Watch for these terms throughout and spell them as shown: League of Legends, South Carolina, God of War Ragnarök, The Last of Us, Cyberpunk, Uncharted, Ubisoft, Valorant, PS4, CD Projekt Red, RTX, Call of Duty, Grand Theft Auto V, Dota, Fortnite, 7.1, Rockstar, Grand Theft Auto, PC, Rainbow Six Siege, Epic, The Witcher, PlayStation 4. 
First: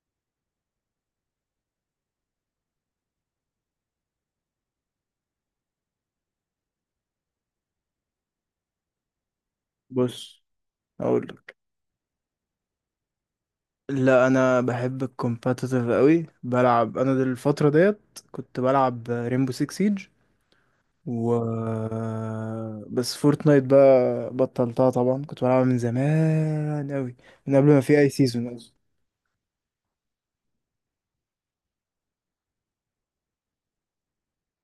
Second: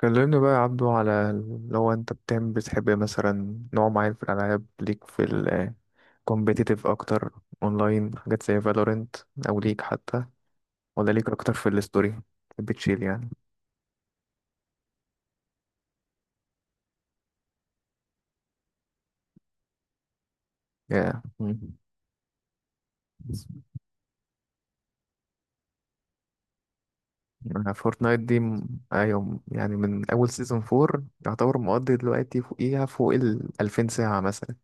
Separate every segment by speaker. Speaker 1: كلمني بقى يا عبدو، على لو انت بتحب مثلا نوع معين في الالعاب، ليك في ال competitive اكتر، اونلاين، حاجات زي فالورنت، او ليك حتى،
Speaker 2: بص،
Speaker 1: ولا
Speaker 2: اقول
Speaker 1: ليك اكتر
Speaker 2: لك.
Speaker 1: في الستوري بتشيل يعني؟
Speaker 2: لا، انا بحب الكومباتيتيف قوي، بلعب انا دي الفتره ديت، كنت بلعب ريمبو 6 سيج.
Speaker 1: يا
Speaker 2: و
Speaker 1: yeah.
Speaker 2: بس فورتنايت بقى بطلتها، طبعا كنت بلعبها من زمان قوي، من قبل ما في اي
Speaker 1: فورتنايت دي
Speaker 2: سيزون اصلا.
Speaker 1: ايوه، يعني من اول سيزون 4 يعتبر مقضي دلوقتي، فوقيها فوق ال 2000 ساعة مثلا.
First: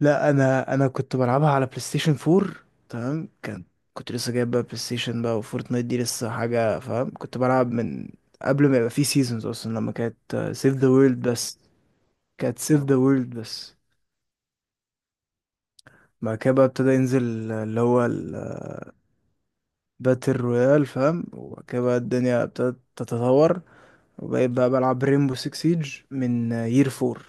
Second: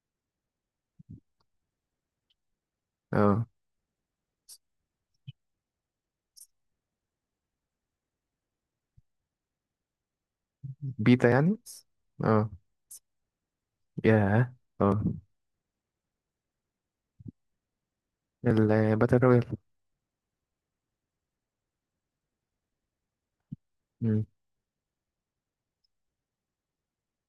Speaker 2: لا، انا كنت بلعبها على بلاي ستيشن 4. تمام.
Speaker 1: اه،
Speaker 2: كنت لسه جايب بقى بلاي ستيشن بقى، وفورتنايت دي لسه حاجه، فاهم. كنت بلعب من قبل ما يبقى في سيزونز اصلا، لما كانت سيف ذا
Speaker 1: بيتا
Speaker 2: وورلد
Speaker 1: يعني.
Speaker 2: بس.
Speaker 1: اه.
Speaker 2: كانت سيف ذا وورلد بس.
Speaker 1: ياه. اه،
Speaker 2: بعد كده بقى ابتدى ينزل اللي هو الباتل
Speaker 1: الباتل رويال.
Speaker 2: رويال، فاهم. وبعد كده بقى الدنيا ابتدت تتطور.
Speaker 1: مم.
Speaker 2: وبقيت بقى بلعب ريمبو 6 سيج من يير 4،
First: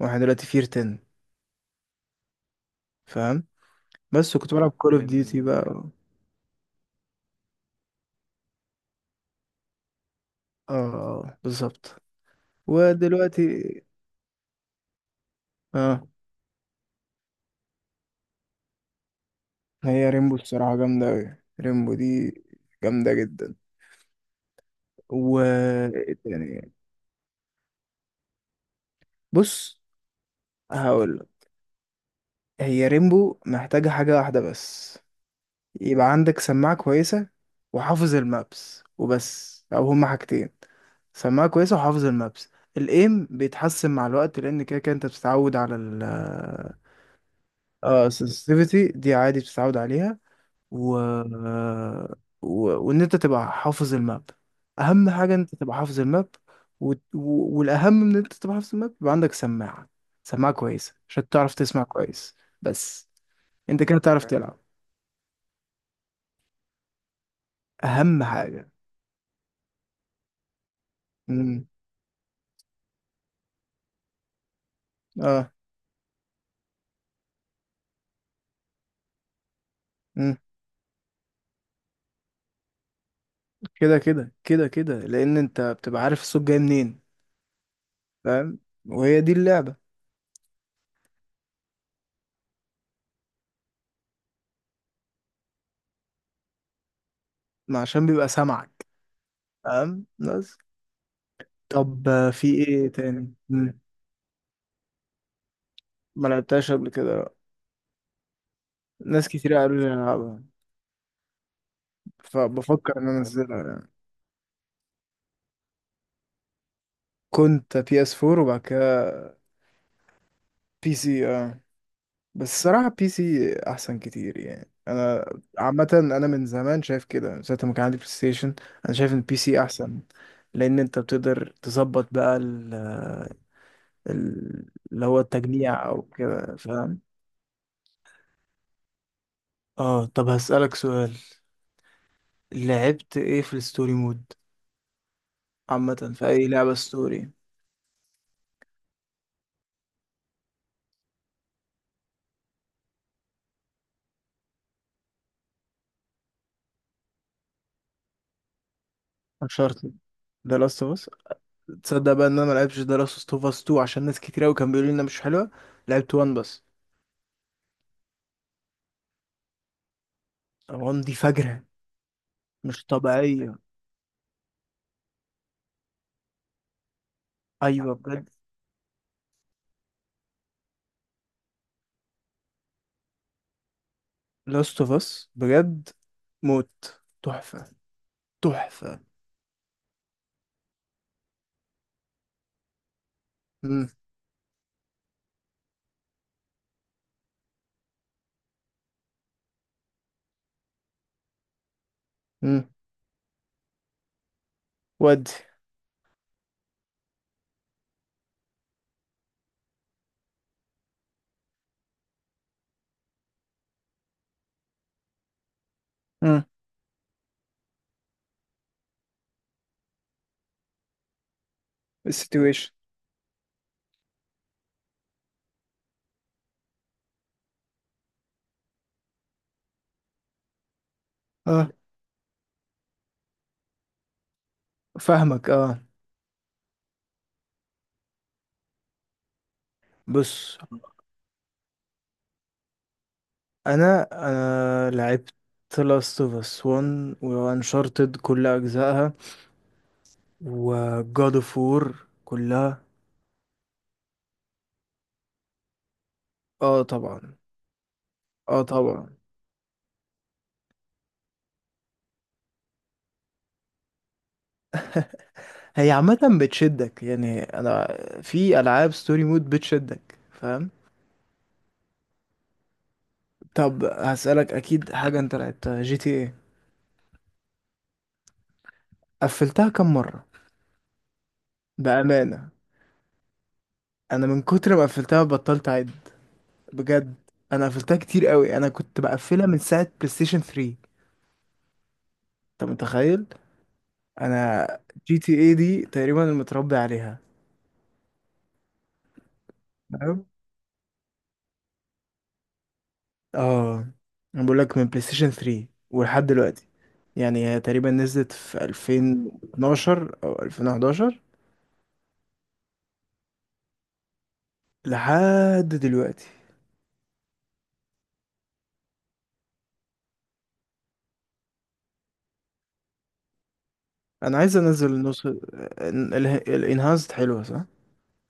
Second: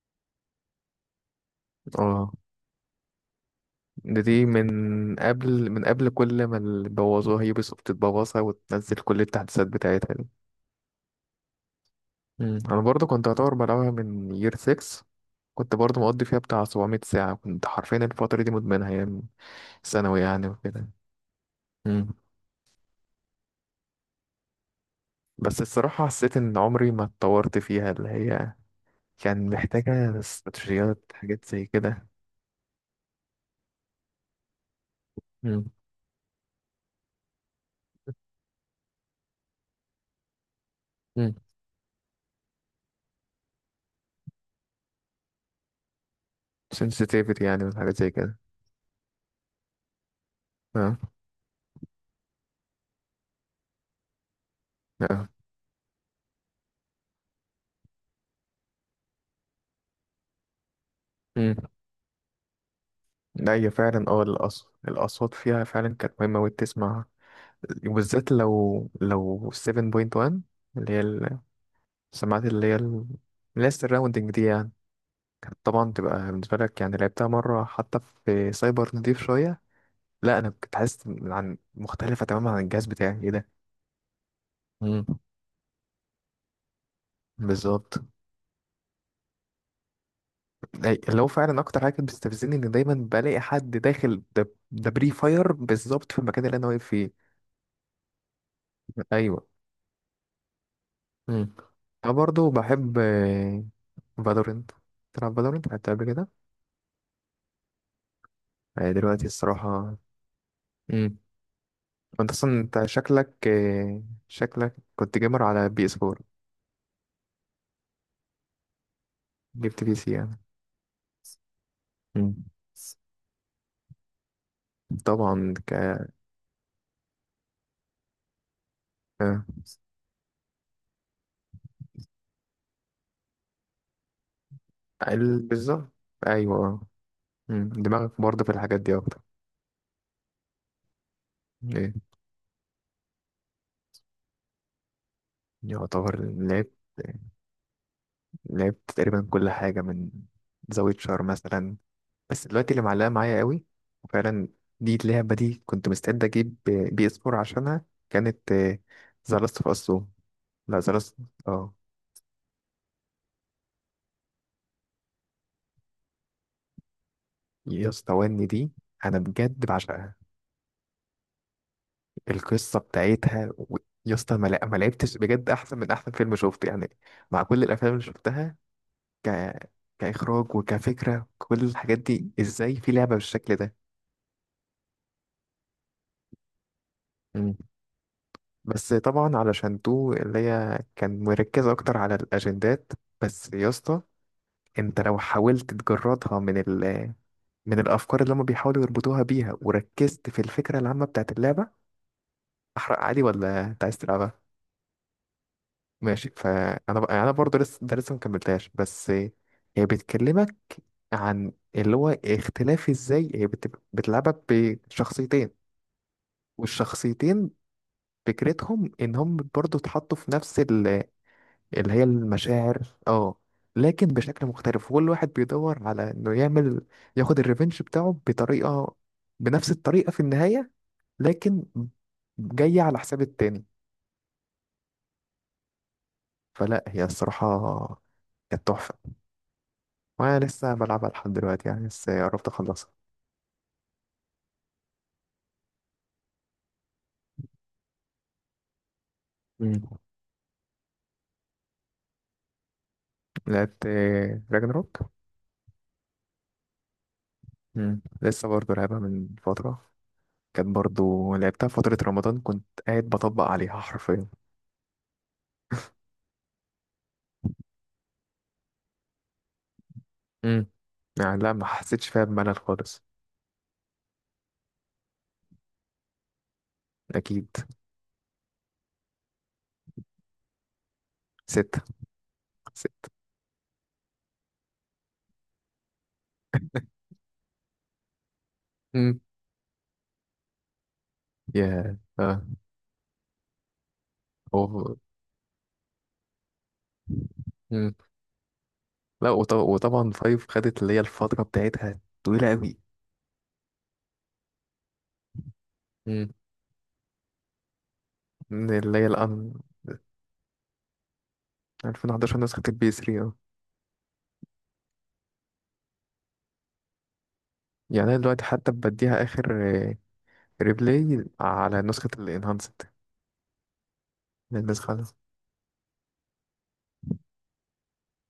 Speaker 2: واحنا دلوقتي في يير 10،
Speaker 1: اه،
Speaker 2: فاهم. بس
Speaker 1: دي
Speaker 2: كنت
Speaker 1: من
Speaker 2: بلعب كول اوف ديوتي من بقى
Speaker 1: قبل من
Speaker 2: اه
Speaker 1: قبل كل ما اللي بوظوها يوبي سوفت تبوظها وتنزل كل التحديثات بتاعتها دي.
Speaker 2: آه، بالظبط.
Speaker 1: مم. انا برضو كنت اعتبر
Speaker 2: ودلوقتي
Speaker 1: بلعبها من يير 6، كنت برضو
Speaker 2: اه
Speaker 1: مقضي فيها بتاع 700 ساعة، كنت حرفيا الفترة دي مدمنها ايام
Speaker 2: هي
Speaker 1: ثانوي
Speaker 2: ريمبو
Speaker 1: يعني
Speaker 2: الصراحة
Speaker 1: وكده.
Speaker 2: جامدة أوي، ريمبو
Speaker 1: مم.
Speaker 2: دي جامدة جدا. و
Speaker 1: بس الصراحة حسيت ان
Speaker 2: يعني
Speaker 1: عمري ما اتطورت فيها، اللي هي كان
Speaker 2: بص،
Speaker 1: محتاجة استراتيجيات،
Speaker 2: هقول،
Speaker 1: حاجات زي كده.
Speaker 2: هي ريمبو محتاجة حاجة واحدة بس.
Speaker 1: مم.
Speaker 2: يبقى عندك سماعة كويسة وحافظ المابس، وبس. أو هما حاجتين:
Speaker 1: مم.
Speaker 2: سماعة كويسة وحافظ المابس. الإيم بيتحسن مع الوقت، لأن كده كده أنت بتتعود على ال
Speaker 1: sensitivity يعني وحاجات
Speaker 2: اه
Speaker 1: زي كده.
Speaker 2: السنسيتيفيتي دي، عادي بتتعود عليها.
Speaker 1: اه.
Speaker 2: و... وإن أنت تبقى حافظ الماب، أهم
Speaker 1: اه.
Speaker 2: حاجة إن أنت تبقى حافظ الماب. والأهم من إن أنت تبقى حافظ الماب، يبقى عندك سماعة، سماعة كويسة عشان تعرف
Speaker 1: مم.
Speaker 2: تسمع كويس، بس.
Speaker 1: لا، هي
Speaker 2: أنت كده
Speaker 1: فعلا اه
Speaker 2: تعرف تلعب،
Speaker 1: الأصوات، فيها فعلا كانت مهمة وتسمع،
Speaker 2: أهم
Speaker 1: وبالذات
Speaker 2: حاجة.
Speaker 1: لو 7.1، اللي هي
Speaker 2: امم.
Speaker 1: السماعات، اللي هي السراوندنج دي يعني،
Speaker 2: اه.
Speaker 1: كانت طبعا تبقى بالنسبة لك. يعني لعبتها مرة حتى في سايبر، نضيف شوية.
Speaker 2: مم.
Speaker 1: لا أنا كنت حاسس إن مختلفة تماما عن الجهاز بتاعي، إيه ده.
Speaker 2: كده كده كده كده
Speaker 1: مم.
Speaker 2: لان انت بتبقى عارف الصوت جاي منين،
Speaker 1: بالظبط.
Speaker 2: فاهم. وهي دي اللعبة.
Speaker 1: اللي هو فعلا أكتر حاجة كانت بتستفزني، إن دايما بلاقي حد داخل ده بري فاير بالظبط في المكان اللي أنا واقف فيه.
Speaker 2: ما عشان بيبقى سامعك،
Speaker 1: أيوه.
Speaker 2: فاهم، بس.
Speaker 1: مم.
Speaker 2: طب
Speaker 1: أنا
Speaker 2: آه، في
Speaker 1: برضه
Speaker 2: ايه
Speaker 1: بحب
Speaker 2: تاني؟ مم.
Speaker 1: فالورنت. تلعب فالورنت؟ لعبتها قبل كده؟
Speaker 2: ما لعبتهاش قبل كده، لأ.
Speaker 1: هي دلوقتي
Speaker 2: ناس كتير قالوا لي
Speaker 1: الصراحة،
Speaker 2: العبها،
Speaker 1: امم، انت اصلا انت
Speaker 2: فبفكر ان انا
Speaker 1: شكلك،
Speaker 2: انزلها يعني.
Speaker 1: شكلك كنت جيمر على بي اس 4.
Speaker 2: كنت بي اس 4 وبعد كده
Speaker 1: جبت بي سي يعني؟
Speaker 2: بي سي اه.
Speaker 1: امم.
Speaker 2: بس الصراحة بي سي احسن كتير، يعني انا
Speaker 1: طبعا
Speaker 2: عامة انا من زمان شايف كده، من ساعة ما كان عندي بلاي ستيشن انا شايف ان بي
Speaker 1: آه،
Speaker 2: سي احسن. لان انت بتقدر تظبط بقى ال- اللي هو التجميع
Speaker 1: بالظبط.
Speaker 2: او كده،
Speaker 1: ايوه. آه.
Speaker 2: فاهم.
Speaker 1: مم. دماغك برضه في الحاجات دي اكتر.
Speaker 2: اه، طب هسألك سؤال:
Speaker 1: ايه؟
Speaker 2: لعبت ايه في الستوري مود؟ عامة
Speaker 1: يعتبر
Speaker 2: في اي
Speaker 1: لعبت
Speaker 2: لعبة ستوري.
Speaker 1: لعبت تقريبا كل حاجة، من ذا ويتشر مثلا. بس دلوقتي اللي معلقة معايا قوي وفعلا، دي اللعبة دي كنت مستعد أجيب بي اس 4 عشانها، كانت ذا لاست اوف اس.
Speaker 2: انشارتد، ده
Speaker 1: لا،
Speaker 2: لاست اوف
Speaker 1: ذا
Speaker 2: اس.
Speaker 1: لاست. اه.
Speaker 2: تصدق بقى ان انا ما لعبتش ده لاست اوف اس 2 عشان ناس كتير قوي كانوا بيقولوا لي انها مش حلوه. لعبت 1 بس.
Speaker 1: يا اسطى، وني دي أنا بجد بعشقها،
Speaker 2: 1 دي فجرة،
Speaker 1: القصة
Speaker 2: مش
Speaker 1: بتاعتها
Speaker 2: طبيعية.
Speaker 1: يا اسطى، ما لعبتش بجد أحسن من أحسن فيلم شفته يعني، مع كل الأفلام
Speaker 2: ايوه،
Speaker 1: اللي
Speaker 2: بجد.
Speaker 1: شفتها. ك... كإخراج وكفكرة، كل الحاجات دي، إزاي في لعبة بالشكل ده.
Speaker 2: لاست اوف اس، بجد، موت.
Speaker 1: مم.
Speaker 2: تحفة.
Speaker 1: بس
Speaker 2: تحفة.
Speaker 1: طبعا علشان تو اللي هي كان مركزة أكتر على الأجندات، بس يا
Speaker 2: امم.
Speaker 1: اسطى، انت لو حاولت تجردها من ال، من الافكار اللي هم بيحاولوا يربطوها بيها، وركزت في الفكره العامه بتاعت اللعبه،
Speaker 2: امم.
Speaker 1: احرق عادي ولا انت عايز تلعبها؟
Speaker 2: ودي.
Speaker 1: ماشي. فانا بقى، انا برضه لسه، ده لسه مكملتهاش. بس هي بتكلمك عن اللي هو اختلاف، ازاي هي بتلعبها بشخصيتين.
Speaker 2: امم.
Speaker 1: والشخصيتين فكرتهم ان هم برضه اتحطوا في نفس اللي هي
Speaker 2: السيتويشن
Speaker 1: المشاعر. اه. لكن بشكل مختلف، كل واحد بيدور على انه يعمل، ياخد الريفنج بتاعه بطريقة، بنفس الطريقة في النهاية، لكن
Speaker 2: اه
Speaker 1: جاية على حساب التاني.
Speaker 2: فاهمك، اه.
Speaker 1: فلا، هي الصراحة كانت تحفة. وانا
Speaker 2: بص،
Speaker 1: لسه بلعبها لحد دلوقتي يعني، بس قربت اخلصها.
Speaker 2: انا لعبت لاست اوف اس 1 وانشارتد كل اجزائها،
Speaker 1: مم.
Speaker 2: وجاد اوف وور كلها.
Speaker 1: لعبت راجناروك،
Speaker 2: اه، طبعا.
Speaker 1: لسه
Speaker 2: اه،
Speaker 1: برضه لعبها
Speaker 2: طبعا.
Speaker 1: من فترة، كانت برضه لعبتها فترة رمضان، كنت قاعد بطبق عليها حرفيا.
Speaker 2: هي عامه بتشدك، يعني انا في العاب ستوري مود بتشدك،
Speaker 1: امم.
Speaker 2: فاهم.
Speaker 1: يعني لا، ما حسيتش فيها بملل خالص.
Speaker 2: طب هسألك، اكيد حاجه انت لعبتها جي تي ايه.
Speaker 1: أكيد.
Speaker 2: قفلتها كم مره؟
Speaker 1: ستة.
Speaker 2: بامانه.
Speaker 1: ستة.
Speaker 2: انا من كتر ما قفلتها بطلت اعد، بجد. انا قفلتها كتير قوي، انا كنت
Speaker 1: مم.
Speaker 2: بقفلها من ساعه بلاي ستيشن 3.
Speaker 1: يا اه
Speaker 2: انت متخيل؟ انا
Speaker 1: هو.
Speaker 2: جي تي اي دي تقريبا متربي عليها.
Speaker 1: مم. لا وطبعا
Speaker 2: تمام،
Speaker 1: فايف خدت اللي هي الفترة بتاعتها طويلة أوي.
Speaker 2: اه. انا بقول لك من بلاي ستيشن 3 ولحد
Speaker 1: مم.
Speaker 2: دلوقتي، يعني هي تقريبا نزلت في
Speaker 1: من اللي هي الأن
Speaker 2: 2012 او 2011
Speaker 1: 2011، نسخة البي 3. اه.
Speaker 2: لحد دلوقتي.
Speaker 1: يعني أنا دلوقتي حتى بديها آخر آه، ريبلاي على نسخة الانهانسد.
Speaker 2: انا عايز انزل
Speaker 1: النسخة
Speaker 2: النص الانهانسد، حلوه صح؟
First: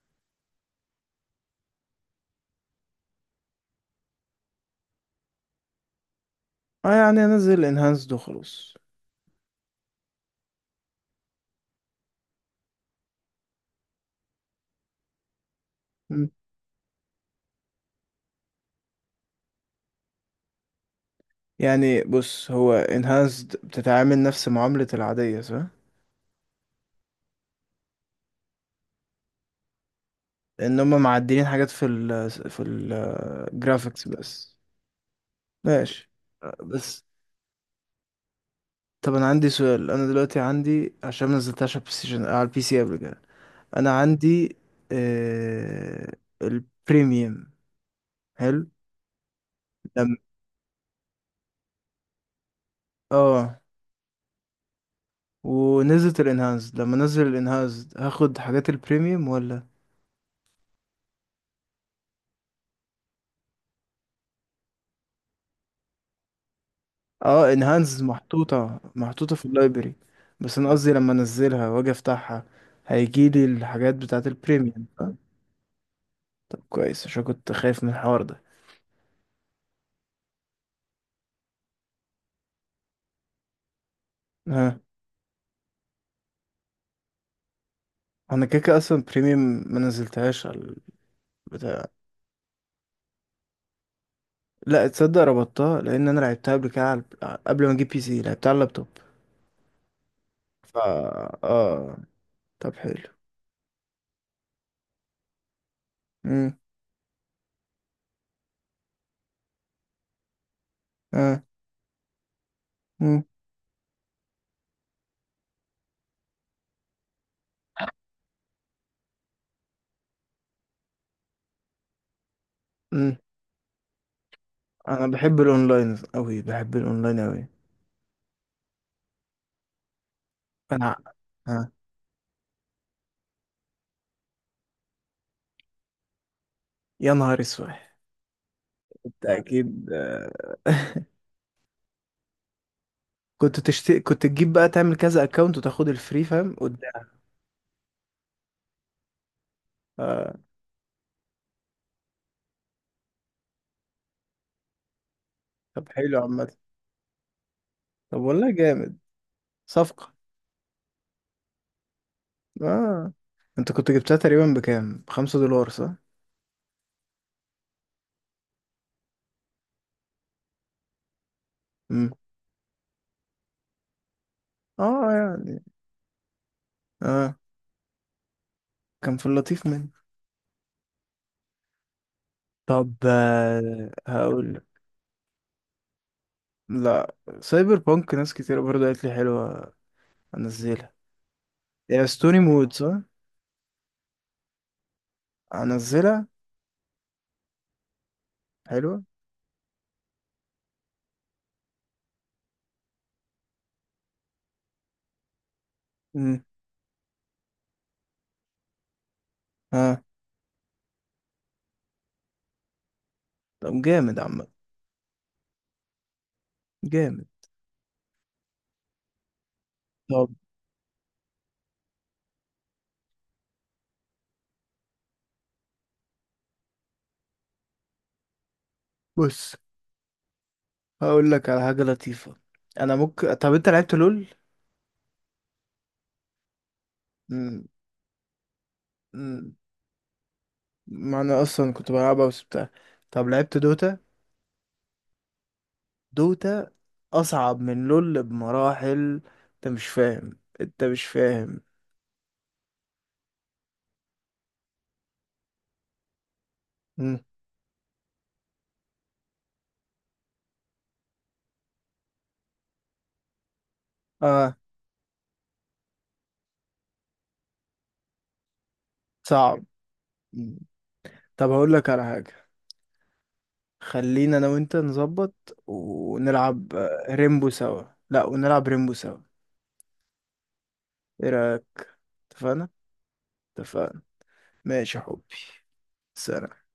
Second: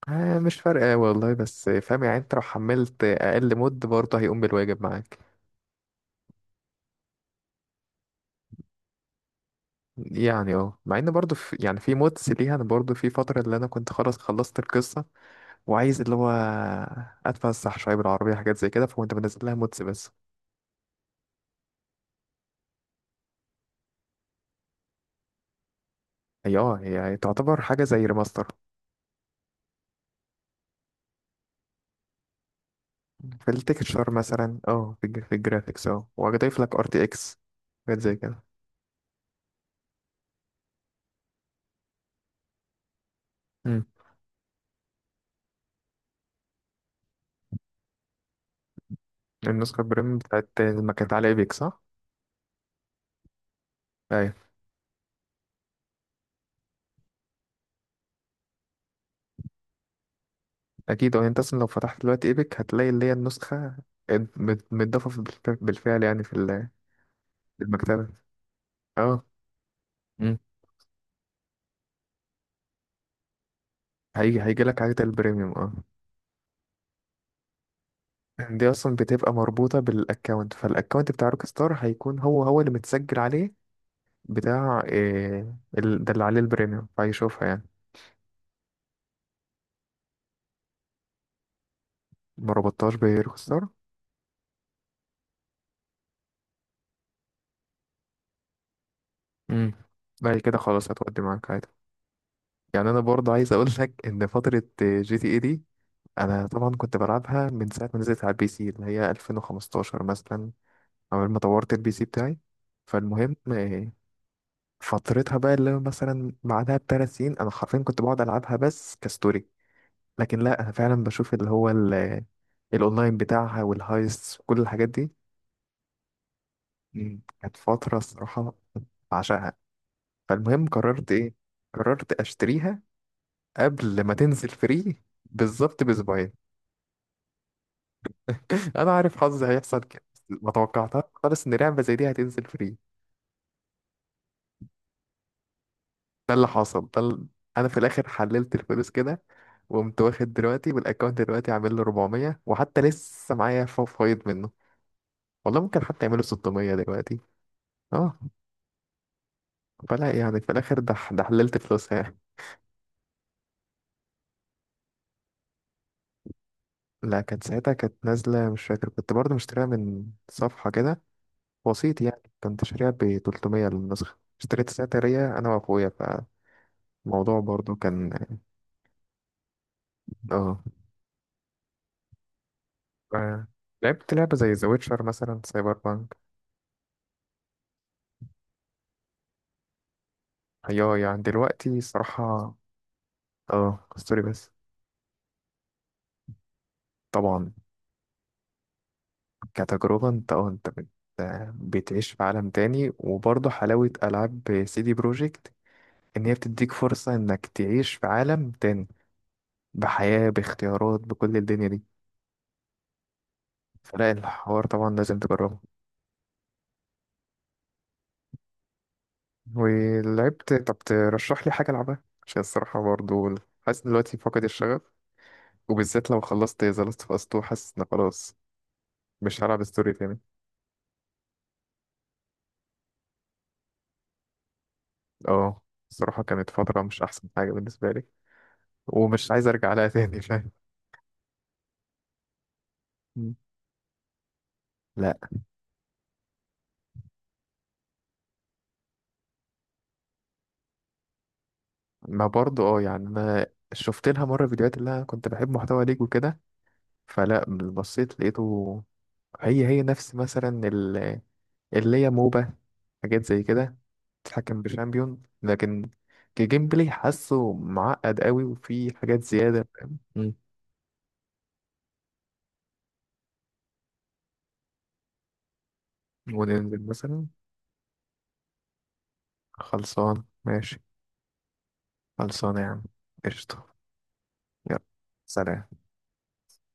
Speaker 1: آه، مش فارقة والله، بس فاهم يعني، انت لو حملت أقل مود برضه هيقوم بالواجب معاك.
Speaker 2: اه، يعني انزل الانهانسد وخلاص.
Speaker 1: يعني اه، مع ان برضه في، يعني في مودز ليها، انا برضه في فترة اللي انا كنت خلاص خلصت القصة وعايز اللي
Speaker 2: مم.
Speaker 1: هو اتفسح شويه بالعربيه، حاجات زي كده، فكنت بنزل لها مودز بس.
Speaker 2: يعني بص، هو انهانسد بتتعامل نفس معامله العاديه، صح؟
Speaker 1: هي اه، هي تعتبر حاجه زي ريماستر،
Speaker 2: ان هم معدلين حاجات في
Speaker 1: في
Speaker 2: الجرافيكس
Speaker 1: التكتشر
Speaker 2: بس.
Speaker 1: مثلا، اه في في الجرافيكس، اه
Speaker 2: ماشي،
Speaker 1: وهضيف لك ار تي
Speaker 2: بس.
Speaker 1: اكس، حاجات زي كده.
Speaker 2: طب انا عندي سؤال: انا دلوقتي عندي، عشان ما نزلتهاش على البلاي ستيشن، على البي سي قبل كده،
Speaker 1: امم.
Speaker 2: انا عندي آه... البريميوم. حلو.
Speaker 1: النسخه
Speaker 2: لما
Speaker 1: البريم بتاعت ما كانت على ايبك، صح؟
Speaker 2: اه
Speaker 1: ايوه.
Speaker 2: ونزلت الانهانس، لما نزل الانهانس هاخد حاجات البريميوم ولا؟
Speaker 1: اكيد اه، انت اصلا لو فتحت دلوقتي ايبك هتلاقي اللي هي النسخه متضافه بالفعل، يعني في
Speaker 2: اه،
Speaker 1: في
Speaker 2: انهانس
Speaker 1: المكتبه.
Speaker 2: محطوطة
Speaker 1: اه.
Speaker 2: محطوطة في اللايبرري.
Speaker 1: امم.
Speaker 2: بس انا قصدي لما انزلها واجي افتحها هيجيلي الحاجات بتاعت
Speaker 1: هيجي لك
Speaker 2: البريميوم،
Speaker 1: حاجه
Speaker 2: فاهم؟
Speaker 1: البريميوم، اه.
Speaker 2: طب كويس، عشان كنت خايف من الحوار ده.
Speaker 1: دي اصلا بتبقى مربوطه بالاكونت، فالاكونت بتاع روك ستار هيكون هو هو اللي متسجل عليه،
Speaker 2: ها،
Speaker 1: بتاع إيه ده اللي عليه البريميوم، فهيشوفها يعني.
Speaker 2: انا كده كده اصلا بريميوم، ما نزلتهاش بتاع
Speaker 1: ما ربطتهاش بروك ستار.
Speaker 2: لا، تصدق ربطتها، لان انا لعبتها قبل كده، قبل ما اجيب بي سي لعبتها على اللابتوب.
Speaker 1: امم. بعد كده
Speaker 2: فا
Speaker 1: خلاص هتودي معاك عادي.
Speaker 2: اه طب
Speaker 1: يعني انا
Speaker 2: حلو.
Speaker 1: برضه عايز اقول لك ان فتره جي تي اي دي، انا
Speaker 2: امم.
Speaker 1: طبعا كنت بلعبها من ساعه ما نزلت على البي سي اللي هي 2015 مثلا، اول ما
Speaker 2: اه.
Speaker 1: طورت البي سي بتاعي.
Speaker 2: امم.
Speaker 1: فالمهم إيه، فترتها بقى اللي هو مثلا بعدها بثلاث سنين، انا حرفيا كنت بقعد العبها بس كستوري. لكن لا، انا فعلا بشوف اللي هو الاونلاين
Speaker 2: امم.
Speaker 1: بتاعها والهايست وكل الحاجات
Speaker 2: انا
Speaker 1: دي.
Speaker 2: بحب الاونلاين قوي، بحب
Speaker 1: مم،
Speaker 2: الاونلاين قوي.
Speaker 1: كانت فتره الصراحه بعشقها. فالمهم،
Speaker 2: انا.
Speaker 1: قررت ايه؟
Speaker 2: ها.
Speaker 1: قررت اشتريها قبل ما تنزل فري بالظبط باسبوعين.
Speaker 2: يا نهار اسود!
Speaker 1: انا عارف
Speaker 2: انت
Speaker 1: حظي هيحصل
Speaker 2: اكيد،
Speaker 1: كده.
Speaker 2: آه.
Speaker 1: ما توقعتها خالص ان لعبه زي دي هتنزل فري.
Speaker 2: كنت تجيب بقى تعمل كذا اكونت وتاخد الفري،
Speaker 1: ده اللي
Speaker 2: فاهم،
Speaker 1: حصل،
Speaker 2: قدام.
Speaker 1: انا في الاخر حللت الفلوس كده، وقمت واخد
Speaker 2: اه،
Speaker 1: دلوقتي، والاكونت دلوقتي عامل له 400، وحتى لسه معايا فايض منه، والله ممكن
Speaker 2: طب
Speaker 1: حتى
Speaker 2: حلو،
Speaker 1: يعمله
Speaker 2: عامة.
Speaker 1: 600 دلوقتي.
Speaker 2: طب
Speaker 1: اه.
Speaker 2: والله جامد، صفقة.
Speaker 1: فلا يعني، في الاخر ده حللت فلوسها يعني.
Speaker 2: اه، انت كنت جبتها تقريبا بكام؟ بخمسة دولار صح؟
Speaker 1: لا، كانت ساعتها كانت نازله، مش فاكر، كنت برضه مشتريها من صفحه كده، وسيط
Speaker 2: امم.
Speaker 1: يعني، كنت شاريها ب 300 للنسخه، اشتريت ساعتها
Speaker 2: اه
Speaker 1: هي انا
Speaker 2: يعني
Speaker 1: واخويا.
Speaker 2: اه
Speaker 1: فالموضوع برضه كان،
Speaker 2: كان في اللطيف منه.
Speaker 1: اه،
Speaker 2: طب
Speaker 1: ف-
Speaker 2: آه،
Speaker 1: لعبت لعبه زي
Speaker 2: هقول.
Speaker 1: ذا ويتشر مثلا، سايبر بانك.
Speaker 2: لا، سايبر بانك ناس كتير برضه قالت لي حلوة، انزلها.
Speaker 1: ايوه، يعني دلوقتي
Speaker 2: يا ستوني
Speaker 1: الصراحه
Speaker 2: مود صح؟
Speaker 1: اه، ستوري بس،
Speaker 2: انزلها،
Speaker 1: طبعا
Speaker 2: حلوة.
Speaker 1: كتجربه، انت اه، بتعيش في عالم تاني. وبرضه حلاوه العاب سي دي بروجكت، ان هي
Speaker 2: امم.
Speaker 1: بتديك فرصه انك تعيش في عالم تاني،
Speaker 2: ها.
Speaker 1: بحياة، باختيارات، بكل الدنيا دي.
Speaker 2: طب
Speaker 1: فلا،
Speaker 2: جامد، عم،
Speaker 1: الحوار طبعا لازم تجربه.
Speaker 2: جامد. طب
Speaker 1: ولعبت، طب ترشح لي حاجة ألعبها، عشان الصراحة برضه حاسس دلوقتي فقد الشغف. وبالذات لو خلصت ذا لاست اوف اس 2، حاسس إن خلاص مش
Speaker 2: بص،
Speaker 1: هلعب ستوري تاني.
Speaker 2: هقول لك على حاجة لطيفة. انا ممكن طب انت لعبت لول؟
Speaker 1: اه، الصراحة كانت فترة مش أحسن حاجة
Speaker 2: مم.
Speaker 1: بالنسبة لي، ومش عايز
Speaker 2: مم.
Speaker 1: أرجع لها تاني، فاهم.
Speaker 2: ما انا اصلا كنت بلعبها بس طب
Speaker 1: مم.
Speaker 2: لعبت دوتا؟
Speaker 1: لا.
Speaker 2: دوتا اصعب من لول بمراحل، انت مش فاهم، انت مش فاهم.
Speaker 1: ما برضه اه يعني أنا شفت لها مرة فيديوهات، اللي أنا كنت بحب محتوى ليج وكده.
Speaker 2: مم.
Speaker 1: فلا، بصيت لقيته، هي هي نفس مثلا اللي هي موبا، حاجات زي كده،
Speaker 2: اه،
Speaker 1: تتحكم بشامبيون، لكن كجيم بلاي حاسه معقد قوي وفي حاجات
Speaker 2: صعب.
Speaker 1: زيادة، فاهم. مم.
Speaker 2: مم. طب هقول لك على حاجة: خلينا انا وانت نظبط ونلعب
Speaker 1: وننزل
Speaker 2: آه،
Speaker 1: مثلا،
Speaker 2: ريمبو سوا. لا، ونلعب ريمبو سوا،
Speaker 1: خلصان ماشي،
Speaker 2: ايه رأيك؟
Speaker 1: خلصان يا
Speaker 2: اتفقنا.
Speaker 1: عم، قشطة،
Speaker 2: اتفقنا،
Speaker 1: يلا،
Speaker 2: ماشي يا حبي.
Speaker 1: سلام.
Speaker 2: سلام.